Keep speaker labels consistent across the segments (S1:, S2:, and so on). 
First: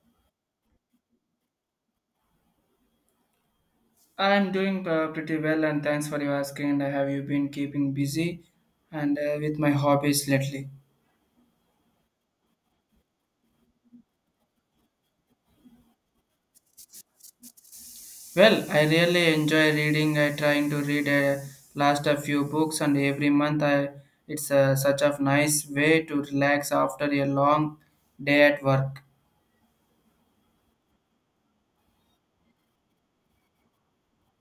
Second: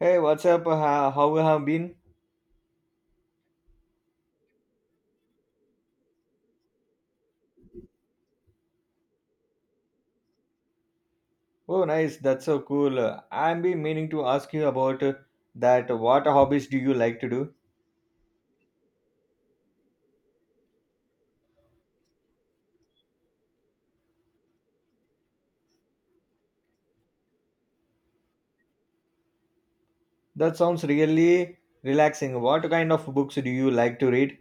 S1: Hey, what's up? How have been?
S2: I'm doing pretty well, and thanks for your asking. And have you been keeping busy and with my hobbies lately?
S1: Oh, nice. That's so cool. I've been meaning to ask you about that. What hobbies do you like to do?
S2: Well, I really enjoy reading. I trying to read a last a few books, and every month I it's such a nice way to relax after a long day at work.
S1: That sounds really relaxing. What kind of books do you like to read?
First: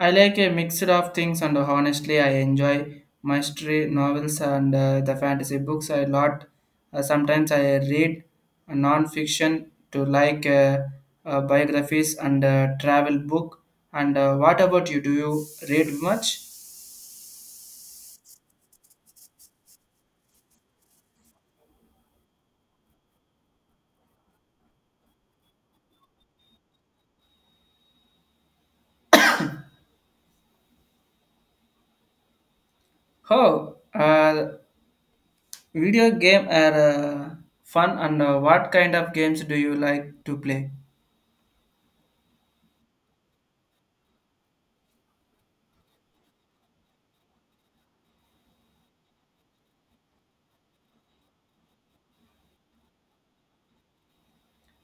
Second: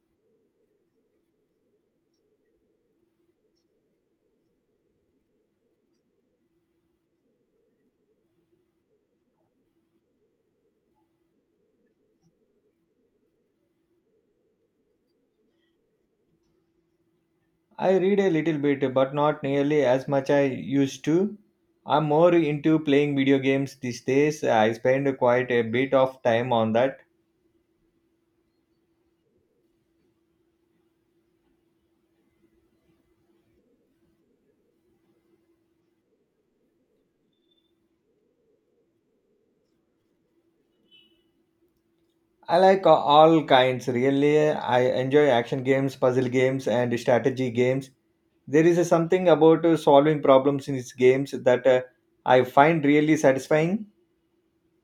S2: I like a mix of things, and honestly, I enjoy mystery novels and the fantasy books a lot. Sometimes I read non-fiction to like biographies and travel book. And what about you? Do you read much?
S1: I read a little bit, but not nearly as much I used to. I'm more into playing video games these days. I spend quite a bit of time on that.
S2: Oh, video game are fun. And what kind of games do you like to play?
S1: I like all kinds, really. I enjoy action games, puzzle games, and strategy games. There is a something about solving problems in his games that I find really satisfying.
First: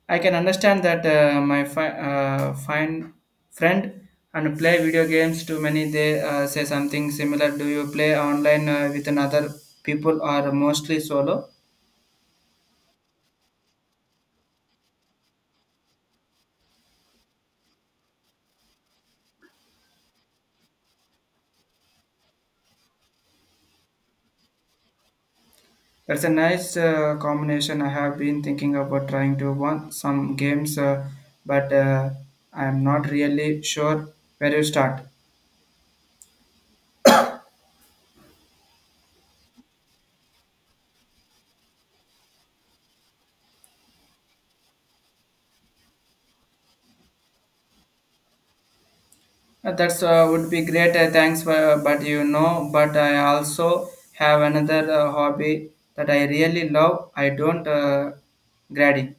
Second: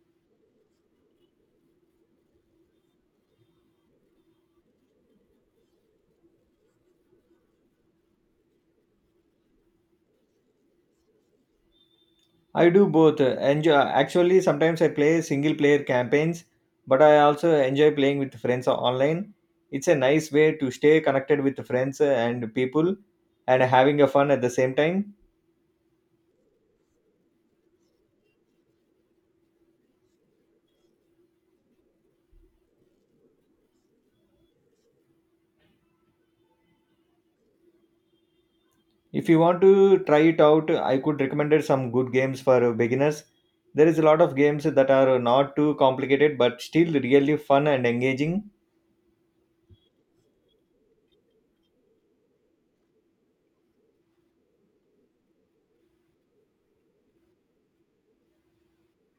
S2: I can understand that my fine friend and play video games too many they say something similar. Do you play online with another people or mostly solo?
S1: I do both. Enjoy. Actually, sometimes I play single player campaigns, but I also enjoy playing with friends online. It's a nice way to stay connected with friends and people and having a fun at the same time.
S2: That's a nice combination. I have been thinking about trying to won some games but I am not really sure where to start.
S1: If you want to try it out, I could recommend it some good games for beginners. There is a lot of games that are not too complicated but still really fun and engaging.
S2: That's would be great. Thanks, for, but I also have another hobby that I really love. I don't grading.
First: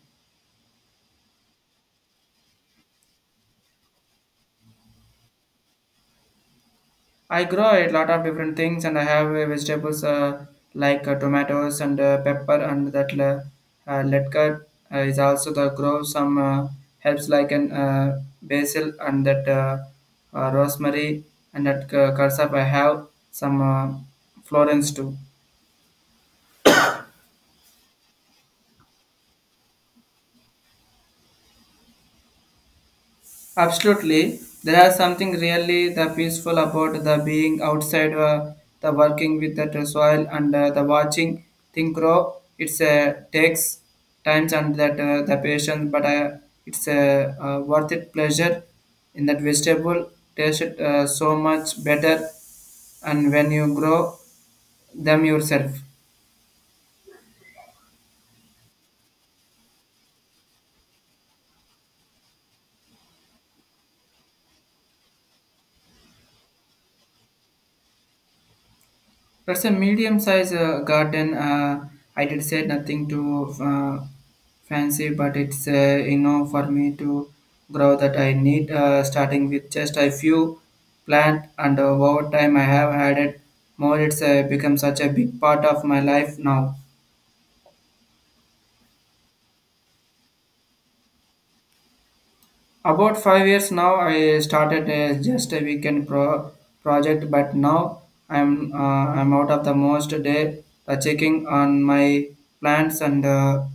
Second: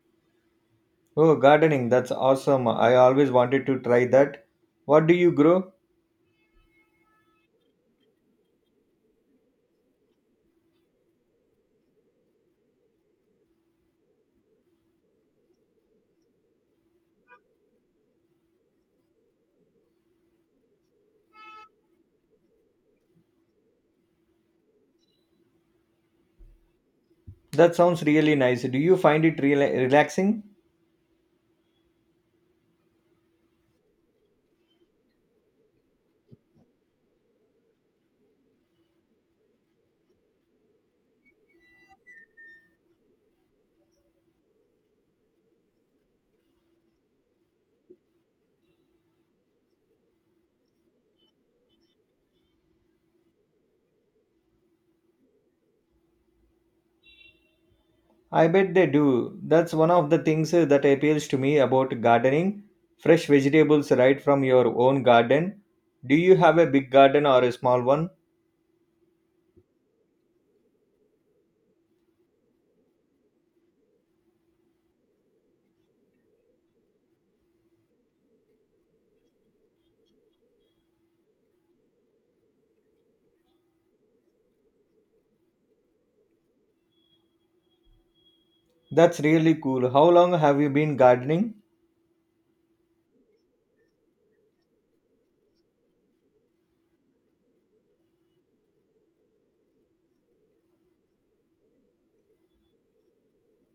S1: Oh, gardening, that's awesome. I always wanted to try that. What do you grow?
S2: I grow a lot of different things, and I have vegetables like tomatoes and pepper, and that letka is also the grow some helps like an basil and that rosemary and that cursop. I have some florins too.
S1: That sounds really nice. Do you find it relaxing?
S2: Absolutely, there is something really the peaceful about the being outside, the working with the soil and the watching thing grow. It's takes times and that the patience, but it's a worth it pleasure. In that vegetable, taste it so much better, and when you grow them yourself.
S1: I bet they do. That's one of the things that appeals to me about gardening. Fresh vegetables right from your own garden. Do you have a big garden or a small one?
S2: That's a medium-sized garden. I did say nothing too fancy, but it's for me to grow that I need. Starting with just a few plant, and over time I have added more. It's become such a big part of my life now.
S1: That's really cool. How long have you been gardening?
S2: About 5 years now, I started just a weekend project, but now I'm out of the most day checking on my plants and.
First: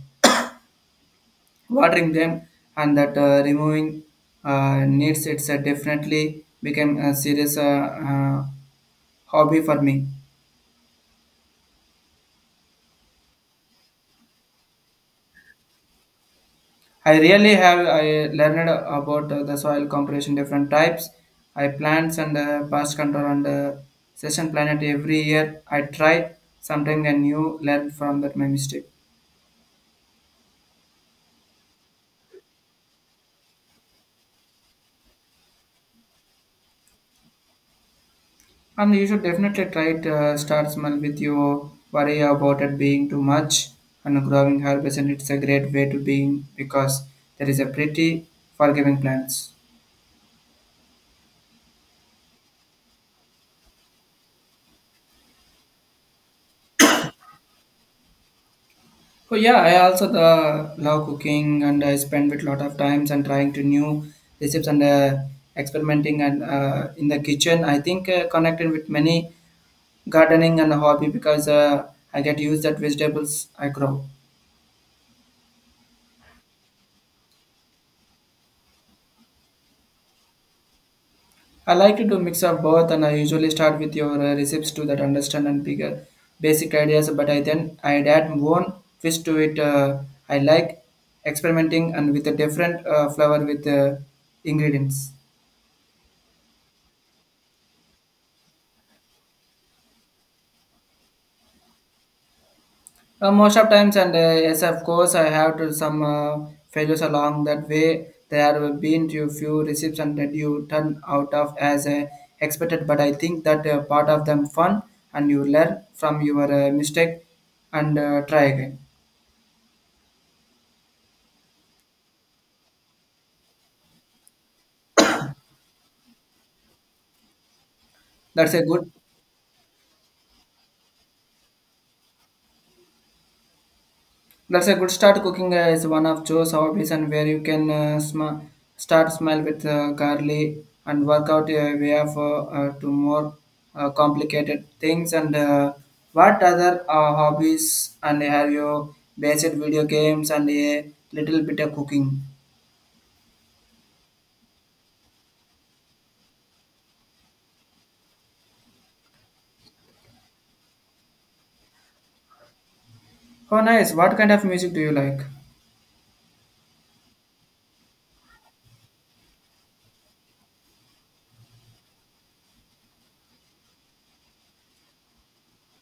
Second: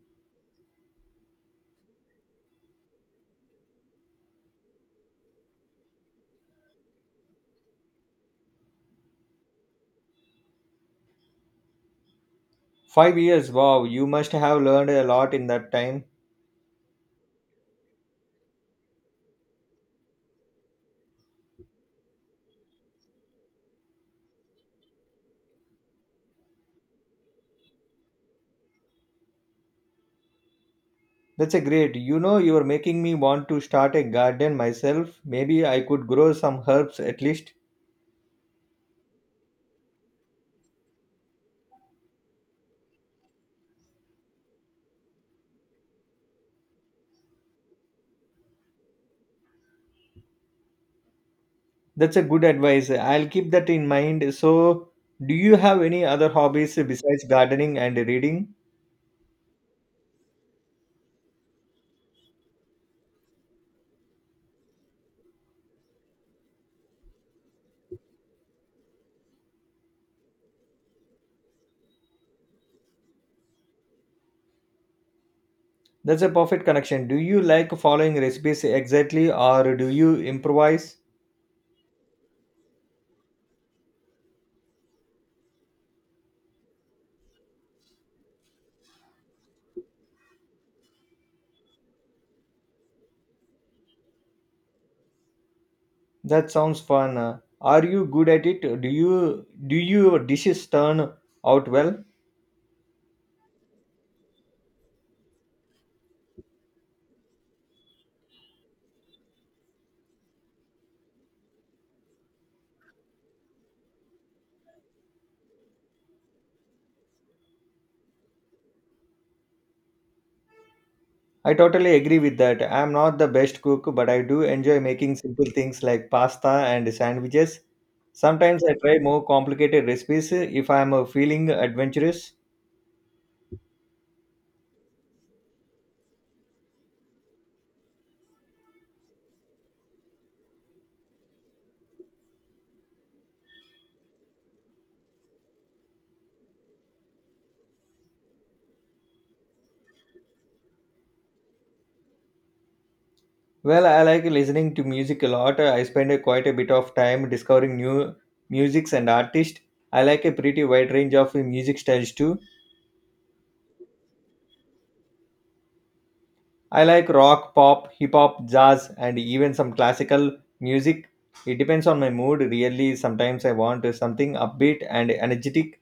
S2: Watering them and that removing needs. It's definitely became a serious hobby for me.
S1: 5 years. Wow, you must have learned a lot in that time.
S2: I really have. I learned about the soil composition, different types I plants and pest control and session planet. Every year I try something and new learn from that my mistake.
S1: That's a great. You know, you're making me want to start a garden myself. Maybe I could grow some herbs at least.
S2: And you should definitely try to start small with your worry about it being too much and growing herbs and it's a great way to being because there is a pretty forgiving plants.
S1: That's a good advice. I'll keep that in mind. So, do you have any other hobbies besides gardening and reading?
S2: Oh yeah, I also the love cooking and I spend with lot of times and trying to new recipes and experimenting and in the kitchen. I think connecting with many gardening and hobby because I get used that vegetables I grow.
S1: That's a perfect connection. Do you like following recipes exactly or do you improvise?
S2: I like to do mix of both, and I usually start with your recipes to that understand and bigger basic ideas. But I then I add one twist to it. I like experimenting and with a different flavor with ingredients.
S1: That sounds fun. Are you good at it? Do you do your dishes turn out well?
S2: Most of times, and yes, of course, I have to some failures along that way. There have been to few recipes and that you turn out of as expected. But I think that part of them fun, and you learn from your mistake and try again.
S1: I totally agree with that. I am not the best cook, but I do enjoy making simple things like pasta and sandwiches.
S2: That's
S1: Sometimes
S2: a
S1: I
S2: good.
S1: try more complicated recipes if I am feeling adventurous.
S2: That's a good start. Cooking is one of those hobbies and where you can start small with garlic and work out a way of to more complicated things. And what other hobbies and have you basic video games and a little bit of cooking?
S1: Well, I like listening to music a lot. I spend quite a bit of time discovering new musics and artists. I like a pretty wide range of music styles too.
S2: Oh, nice. What kind of music do you like?
S1: I like rock, pop, hip hop, jazz, and even some classical music. It depends on my mood, really. Sometimes I want something upbeat and energetic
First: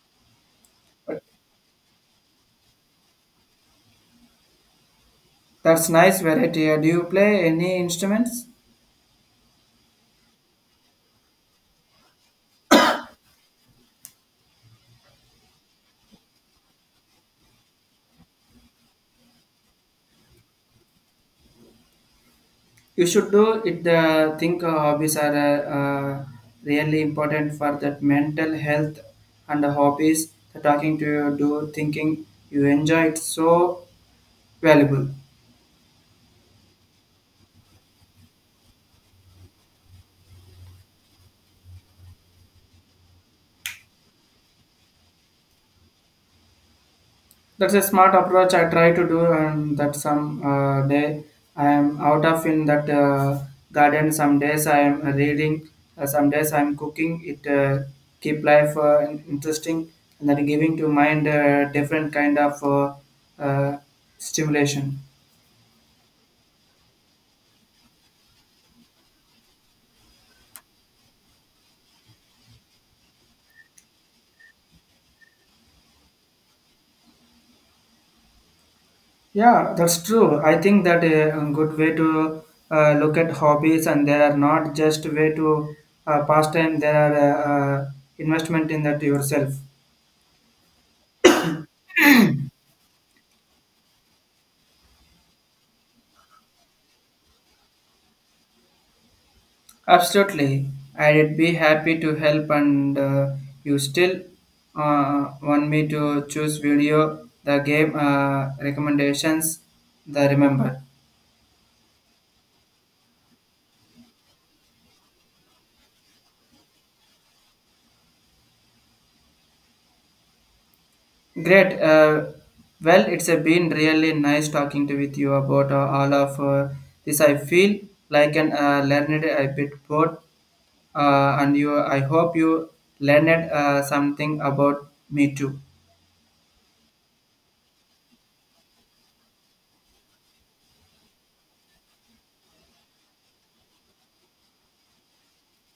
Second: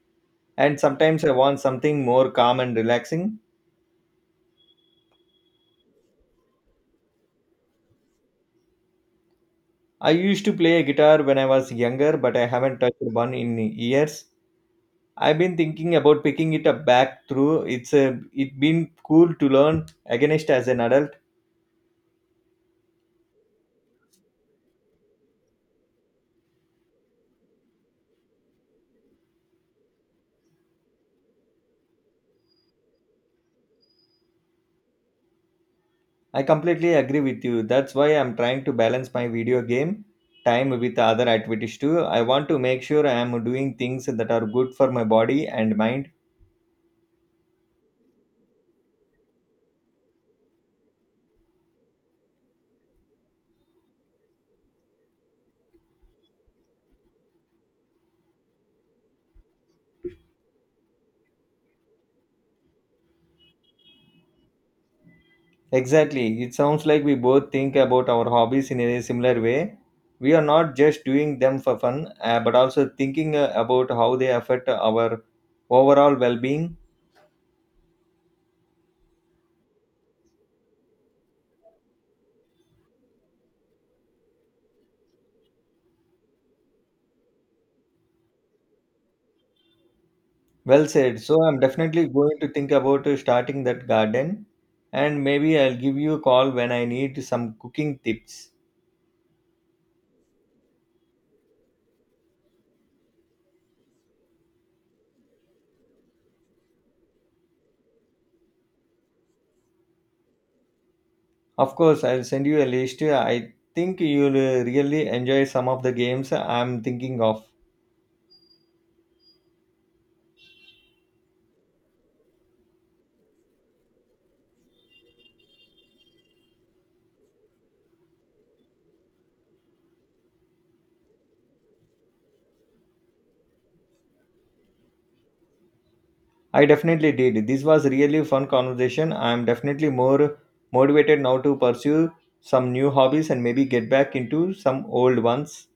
S1: and sometimes I want something more calm and relaxing.
S2: That's nice variety. Do you play any instruments?
S1: I used to play guitar when I was younger, but I haven't touched one in years. I've been thinking about picking it up back through. It's a it been cool to learn against as an adult.
S2: You should do it. Think hobbies are really important for that mental health and the hobbies. The talking to you, do thinking you enjoy it so valuable.
S1: I completely agree with you. That's why I'm trying to balance my video game time with other activities too. I want to make sure I am doing things that are good for my body and mind.
S2: That's a smart approach I try to do, and that some day I am out of in that garden. Some days I am reading, some days I am cooking. It keep life interesting and then giving to mind different kind of uh, stimulation.
S1: Exactly. It sounds like we both think about our hobbies in a similar way. We are not just doing them for fun, but also thinking about how they affect our overall well being.
S2: Yeah, that's true. I think that a good way to look at hobbies, and they are not just way to pass time. They are uh, investment in that yourself.
S1: Well said. So, I'm definitely going to think about starting that garden, and maybe I'll give you a call when I need some cooking tips.
S2: Absolutely, I'd be happy to help. And you still want me to choose video, the game recommendations, the remember.
S1: Of course, I'll send you a list. I think you'll really enjoy some of the games I'm thinking of.
S2: Great. Well, it's been really nice talking to with you about all of this. I feel like an learned a bit bored, and you. I hope you learned something about me too.
S1: I definitely did. This was really fun conversation. I am definitely more motivated now to pursue some new hobbies and maybe get back into some old ones.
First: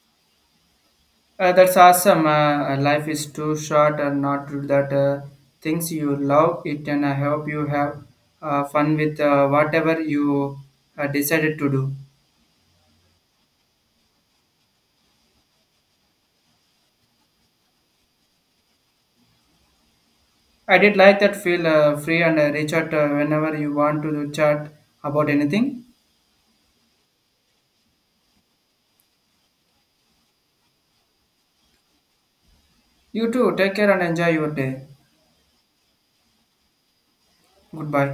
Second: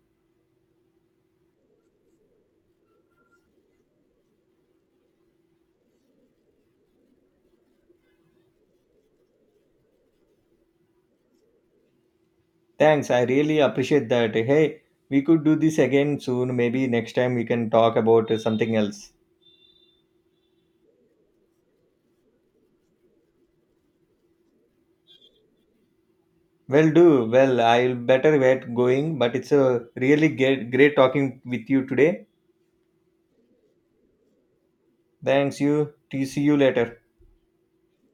S2: That's awesome. Life is too short and not to do that things you love it, and I hope you have fun with whatever you decided to do.
S1: Thanks. I really appreciate that. Hey, we could do this again soon. Maybe next time we can talk about something else.
S2: I did like that feel free and reach out whenever you want to chat about anything.
S1: Well, do well. I'll better get going, but it's a really great talking with you today.
S2: You too, take care and enjoy your day.
S1: Thanks. You. See you later.
S2: Goodbye.